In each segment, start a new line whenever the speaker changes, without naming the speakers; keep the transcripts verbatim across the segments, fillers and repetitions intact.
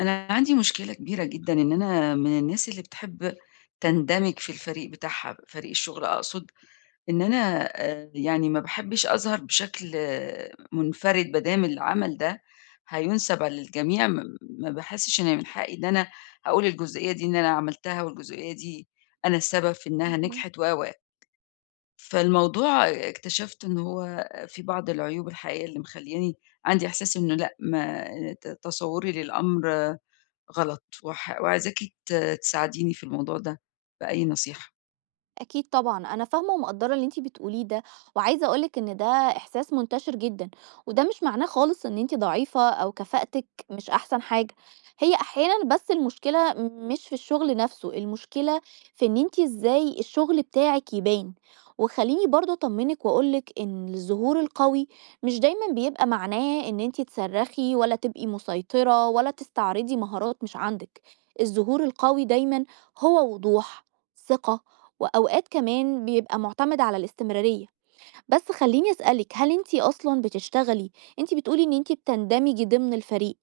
أنا عندي مشكلة كبيرة جدًا إن أنا من الناس اللي بتحب تندمج في الفريق بتاعها، فريق الشغل أقصد، إن أنا آآ يعني ما باحبش أظهر بشكل آه، منفرد ما دام العمل ده هيُنسَب على الجميع. م ما باحسش إن من حقي إن أنا أقول الجزئية دي إن أنا عملتها، والجزئية دي أنا السبب في إنها
فاهماكِ.
نجحت و، و. فالموضوع اكتشفت إن هو في بعض العيوب الحقيقية اللي مخلّياني عندي إحساس إنه لأ، ما ت تصوُّري للأمر غلط، وح وعايزاكِ ت تساعديني في الموضوع ده بأي نصيحة.
أكيد طبعًا، أنا فاهمة ومقدّرة اللي أنتِ بتقوليه ده، وعايزة أقول لِك إن ده إحساس منتشر جدًا، وده مش معناه خالص إن أنتِ ضعيفة أو كفاءتِك مش أحسن حاجة، هي أحيانًا بس المشكلة مش في الشغل نفسه، المشكلة في إن أنتِ إزاي الشغل بتاعِك يبان. وخلّيني برضه أطمنِك وأقول لِك إن الظهور القوي مش دايمًا بيبقى معناه إن أنتِ تصرّخي والّا تبقي مسيطرة والّا تستعرضي مهارات مش عندِك، الظهور القوي دايمًا هو وضوح، ثقة، وأوقات كمان بيبقى مُعتمد على الاستمرارية. بس خلّيني أسألِك، هل أنتِ أصلًا بتشتغلي؟ أنتِ بتقولي إن أنتِ بتندمجي ضمن الفريق،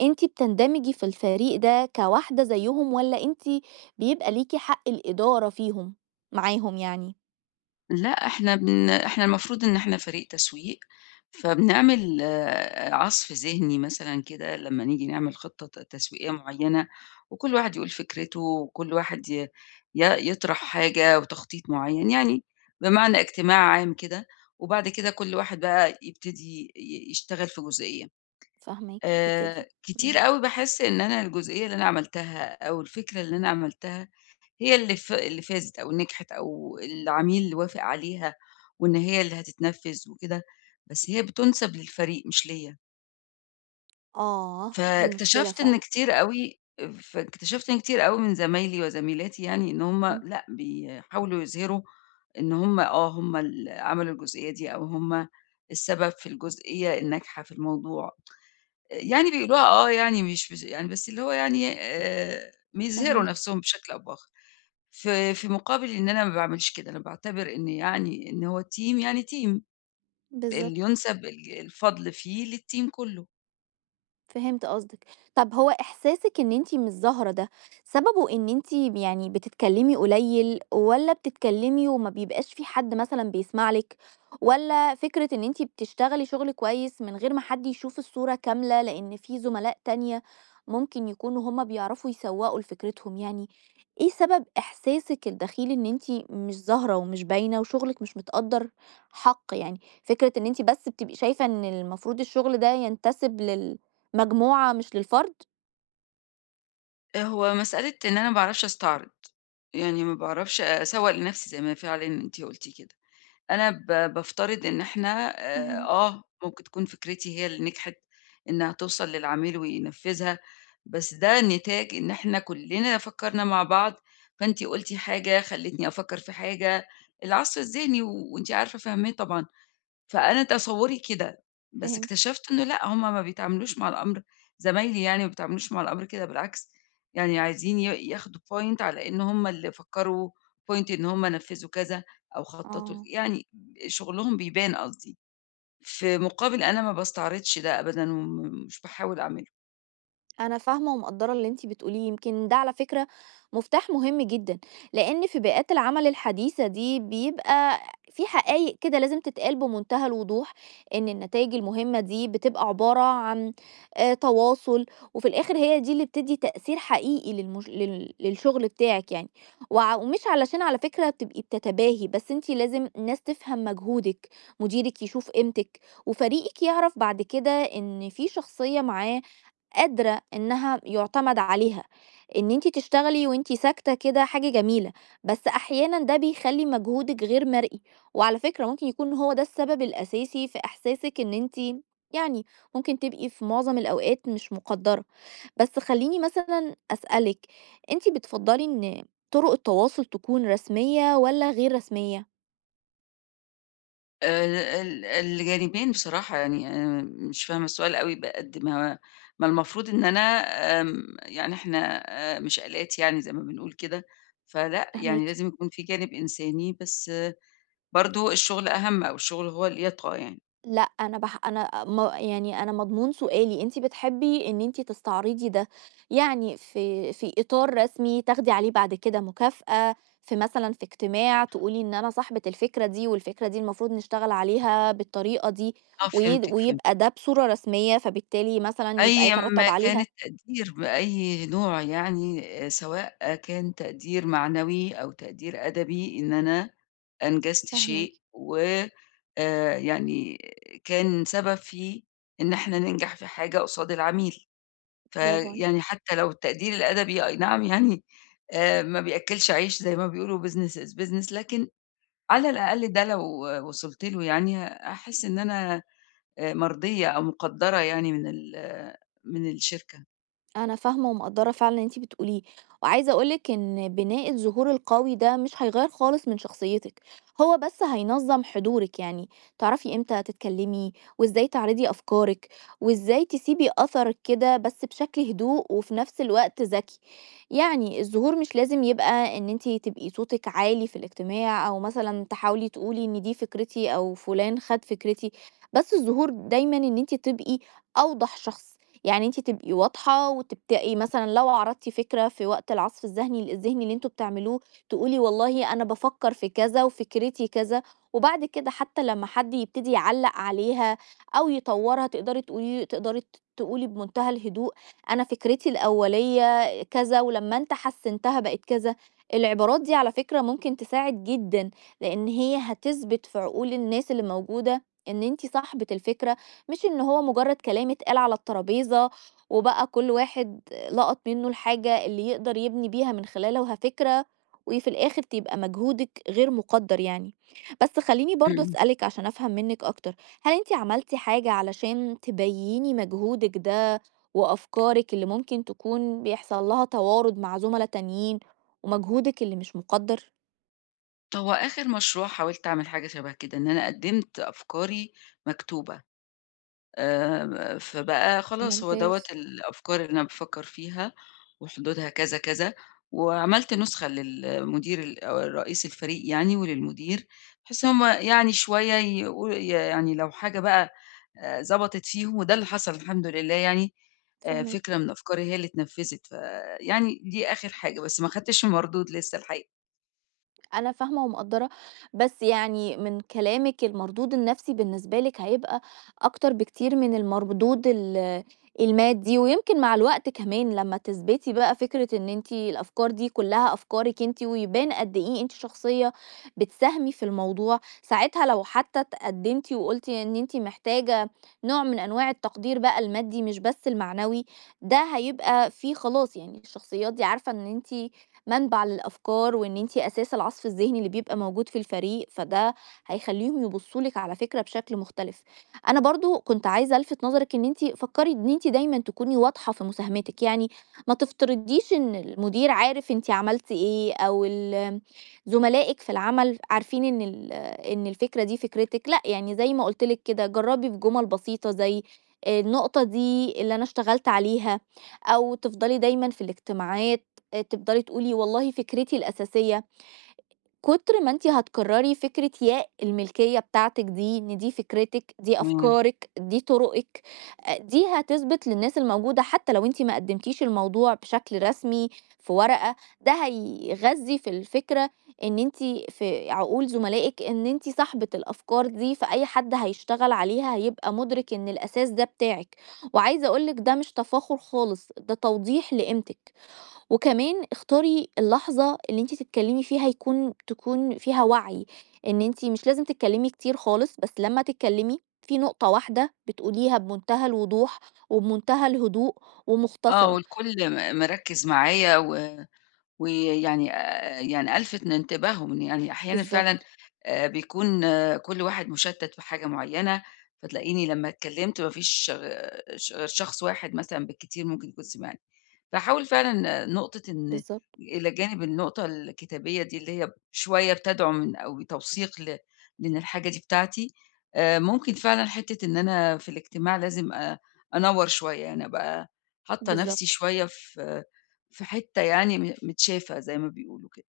أنتِ بتندمجي في الفريق ده كواحدة زيّهم، والّا أنتِ بيبقى ليكِ حق الإدارة فيهم معاهم يعني؟
لأ، إحنا بن إحنا المفروض إن إحنا فريق تسويق، فبنعمل آه، عَصْف ذهني مثلًا كده لمّا نيجي نعمل خطة ت تسويقية معيّنة، وكل واحد يقول فكرته، وكل واحد ي ي يطرح حاجة وتخطيط معيّن، يعني بمعنى اجتماع عام كده، وبعد كده كل واحد بقى يبتدي ي يشتغل في جزئية.
فاهماكِ،
آآ
يبتدي.
كتير
إمم.
أوي باحس إن أنا الجزئية اللي أنا عملتها أو الفكرة اللي أنا عملتها هي اللي ف اللي فازت أو نجحت أو العميل اللي وافق عليها، وإن هي اللي هتتنفّذ وكده، بس هي بتُنسَب للفريق مش ليّا.
آه، دي مشكلة
فاكتشفت إن
فعلًا.
كتير أوي فاكتشفت إن كتير أوي من زمايلي وزميلاتي يعني إن هُم
إمم،
لأ، بيحاولوا يظهروا إن هُم آه، هُم اللي عملوا الجزئية دي أو هُم السبب في الجزئية الناجحة في الموضوع. يعني بيقولوها آه، يعني مش بس يعني بس اللي هو يعني آآ بيظهروا
فاهماكِ،
نَفْسهم بشكل أو بآخر. في في مقابل إن أنا ما باعملش كده، أنا باعتبر إن يعني إن هو team يعني team
بالضبط.
اللي يُنسب ال الفضل فيه للteam كُلّه.
فهمت قصدِك. طب هو إحساسِك إن أنتِ مش ظاهرة ده، سببه إن أنتِ يعني بتتكلمي قليل، والّا بتتكلمي وما بيبقاش في حد مثلًا بيسمع لِك، والّا فكرة إن أنتِ بتشتغلي شغل كويس من غير ما حد يشوف الصورة كاملة، لإن في زملاء تانية ممكن يكونوا هم بيعرفوا يسوّقوا لفكرتهم يعني؟ إيه سبب إحساسِك الدخيل إن أنتِ مش ظاهرة ومش باينة وشغلِك مش متقدّر حق يعني؟ فكرة إن أنتِ بس بتبقي شايفة إن المفروض الشغل ده ينتسب لل مجموعة مش للفرد؟
هو مسألة إن أنا ما باعرفش أستعرض، يعني ما باعرفش أسوّق لنَفْسي زي ما فعلًا أنتِ قُلتِ كده. أنا ب بافترض إن إحنا آآ
فهمت،
آه، ممكن تكون فكرتي هي اللي نجحت إنها توصل للعميل وينفذها، بس ده نتاج إن إحنا كلنا فكرنا مع بعض، فأنتِ قُلتِ حاجة خلّتني أفكر في حاجة، العصف الذهني وأنتِ عارفة فاهماه طبعًا. فأنا تصوُّري كده، بس
فهمتِك،
اكتشفت إنه لأ، هُم ما بيتعاملوش مع الأمر، زمايلي يعني ما بيتعاملوش مع الأمر كده، بالعكس يعني عايزين ي ياخدوا point على إن هُم اللي فكّروا، point إن هُم نفّذوا كذا أو خطّطوا ل
آه.
يعني شُغلهم بيبان قصدي، في مقابل أنا ما باستعرضش ده أبدًا وم مش باحاول أعمله.
أنا فاهمة ومقدّرة اللي أنتِ بتقوليه، يمكن ده على فكرة مفتاح مهم جدًا، لإن في بيئات العمل الحديثة دي بيبقى في حقايق كده لازم تتقال بمنتهى الوضوح، إن النتايج المهمة دي بتبقى عبارة عن آآ تواصل، وفي الآخر هي دي اللي بتدّي تأثير حقيقي للمش لل للشغل بتاعِك يعني. وع ومش علشان على فكرة تبقي بتتباهي، بس أنتِ لازم الناس تفهم مجهودِك، مديرِك يشوف قيمتِك، وفريقِك يعرف بعد كده إن في شخصية معاه قادرة إنها يُعتمد عليها. إن أنتِ تشتغلي وأنتِ ساكتة كده حاجة جميلة، بس أحيانًا ده بيخلّي مجهودِك غير مرئي، وعلى فكرة ممكن يكون هو ده السبب الأساسي في إحساسِك إن أنتِ يعني ممكن تبقي في معظم الأوقات مش مُقدّرة. بس خلّيني مثلًا أسألِك، أنتِ بتفضّلي إن طُرق التواصل تكون رسمية والّا غير رسمية؟
آآ ال الجانبين بصراحة، يعني أنا مش فاهمة السؤال أوي، بقد ما ما المفروض إن أنا آمم يعني إحنا آآ مش آلات يعني زي ما بنقول كده، فلأ، يعني
فاهماكِ.
لازم يكون في جانب إنساني، بس برضه الشغل أهم، أو الشغل هو اللي يطغى يعني.
لأ، أنا باح أنا م يعني أنا مضمون سؤالي، أنتِ بتحبي إن أنتِ تستعرضي ده، يعني في في إطار رسمي تاخدي عليه بعد كده مكافأة، في مثلًا في اجتماع تقولي إن أنا صاحبة الفكرة دي، والفكرة دي المفروض نشتغل عليها بالطريقة دي،
آه
وي
فهمتِك،
ويبقى
فهمتِك.
ده بصورة رسمية، فبالتالي مثلًا يبقى
أيًا ما
يترتب
كان
عليها.
التقدير بأي نوع يعني، آآ سواء كان تقدير معنوي أو تقدير أدبي، إن أنا أنجزت
فاهماكِ،
شيء، و آآ يعني كان سبب في إن إحنا ننجح في حاجة قصاد العميل،
برافو
فيعني
عليكِ.
حتى لو التقدير الأدبي، أي نعم يعني آآ ما بيأكّلش عيش زي ما بيقولوا business is business، لكن على الأقل ده لو وصلت له يعني هاحس إن أنا آآ مرضية أو مُقدّرة يعني من ال من الشركة.
أنا فاهمة ومقدّرة فعلًا اللي أنتِ بتقوليه، وعايزة أقول لِك إن بناء الظهور القوي ده مش هيغيّر خالص من شخصيتِك، هو بس هينظّم حضورِك، يعني تعرفي إمتى تتكلمي وإزاي تعرضي أفكارِك وإزاي تسيبي أثرِك كده، بس بشكل هدوء وفي نفس الوقت ذكي. يعني الظهور مش لازم يبقى إن أنتِ تبقي صوتِك عالي في الاجتماع أو مثلًا تحاولي تقولي إن دي فكرتي أو فلان خَد فكرتي، بس الظهور دايمًا إن أنتِ تبقي أوضح شخص. يعني أنتِ تبقي واضحة وتبدئي مثلًا لو عرضتِ فكرة في وقت العصف الذهني الذهني اللي أنتم بتعملوه، تقولي والله أنا بافكر في كذا وفكرتي كذا، وبعد كده حتى لمّا حد يبتدي يعلّق عليها أو يطوّرها تقدري تقولي تقدري ت تقولي بمنتهى الهدوء أنا فكرتي الأولية كذا ولمّا أنت حسّنتها بقت كذا. العبارات دي على فكرة ممكن تساعد جدًا، لإن هي هتثبت في عقول الناس اللي موجودة إن أنتِ صاحبة الفكرة، مش إن هو مجرد كلام اتقال على الترابيزة وبقى كل واحد لقط منه الحاجة اللي يقدر يبني بيها من خلالها فكرة، وفي الآخر تبقى مجهودك غير مقدر يعني. بس خليني برضو
إمم.
أسألك عشان أفهم منك أكتر، هل أنت عملتي حاجة علشان تبيني مجهودك ده وأفكارك اللي ممكن تكون بيحصل لها توارد مع زملاء تانيين ومجهودك اللي مش مقدر؟
هو آخر مشروع حاولت أعمل حاجة شبه كده، إن أنا قدّمت أفكاري مكتوبة. آآ فبقى خلاص هو دوّة
ممتاز.
الأفكار اللي أنا بافكّر فيها وحدودها كذا، كذا، وعملت نسخة للمدير ال أو رئيس الفريق يعني وللمدير، بحيث إن هُم يعني شوية يقو يعني لو حاجة بقى آآ ضبطت فيهم، وده اللي حصل الحمد لله يعني، آآ
فهمك.
فكرة من أفكاري هي اللي اتنفّذت، فيعني دي آخر حاجة، بس ما خدتش المردود لسه الحقيقة.
أنا فاهمة ومقدّرة، بس يعني من كلامِك المردود النفسي بالنسبة لِك هيبقى أكتر بكتير من المردود ال المادي، ويمكن مع الوقت كمان لمّا تثبتي بقى فكرة إن أنتِ الأفكار دي كلّها أفكارِك أنتِ، ويبان قد إيه أنتِ شخصية بتساهمي في الموضوع، ساعتها لو حتى اتقدمتِ وقُلتِ إن أنتِ محتاجة نوع من أنواع التقدير بقى المادي مش بس المعنوي، ده هيبقى في خلاص يعني الشخصيات دي عارفة إن أنتِ منبع للأفكار وإن أنتِ أساس العصف الذهني اللي بيبقى موجود في الفريق، فده هيخلّيهم يبُصّوا لِك على فكرة بشكل مختلف. أنا برضه كنت عايزة ألفت نظرِك إن أنتِ فكّري إن أنتِ دايمًا تكوني واضحة في مساهمتِك، يعني ما تفترضيش إن المدير عارف أنتِ عملتِ إيه أو ال زملائِك في العمل عارفين إن ال إن الفكرة دي فكرتِك، لأ، يعني زي ما قُلت لِك كده جرّبي بجُمل بسيطة زي النقطة دي اللي أنا اشتغلت عليها، أو تفضلي دايمًا في الاجتماعات آآ تفضلي تقولي والله فكرتي الأساسية، كتر ما أنتِ هتكرّري فكرة يا الملكية بتاعتِك دي، إن دي فكرتِك، دي
تمام.
أفكارِك، دي طرقِك، آآ دي هتثبت للناس الموجودة حتى لو أنتِ ما قدّمتيش الموضوع بشكل رسمي في ورقة، ده هيغذّي في الفكرة إن أنتِ في عقول زملائِك إن أنتِ صاحبة الأفكار دي، فأي حد هيشتغل عليها هيبقى مُدرِك إن الأساس ده بتاعِك. وعايزة أقول لِك ده مش تفاخُر خالص، ده توضيح لقيمتِك. وكمان اختاري اللحظة اللي أنتِ تتكلمي فيها، يكون تكون فيها وعي، إن أنتِ مش لازم تتكلمي كتير خالص، بس لمّا تتكلمي في نقطة واحدة بتقوليها بمنتهى الوضوح وبمنتهى الهدوء
آه،
ومختصرة.
والكل م مركّز معايا، و ويعني آآ يعني ألفت انتباههم، إن يعني أحيانًا فعلًا
بالضبط،
آآ بيكون آه، كل واحد مُشتّت في حاجة معيّنة، فتلاقيني لمّا اتكلّمت ما فيش غ ش غير شخص واحد مثلًا بالكتير ممكن يكون سمعني. باحاول فعلًا نقطة إن
بالضبط،
إلى جانب النقطة الكتابية دي اللي هي شوية بتدعم من أو توثيق ل لإن الحاجة دي بتاعتي، آآ ممكن فعلًا حتّة إن أنا في الاجتماع لازم أ أنوّر شوية، يعني أبقى حاطّة نَفْسي
بالضبط،
شوية في في حتّة يعني م متشافة زي ما بيقولوا كده.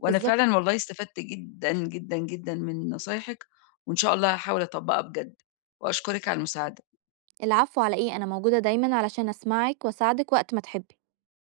وأنا فعلًا
بالضبط.
والله استفدت جدًا، جدًا، جدًا من نصايحِك، وإن شاء الله هاحاول أطبّقها بجد، وأشكرِك على المساعدة.
العفو على إيه؟ أنا موجودة دايمًا علشان أسمعِك وأساعدِك وقت ما تحبي.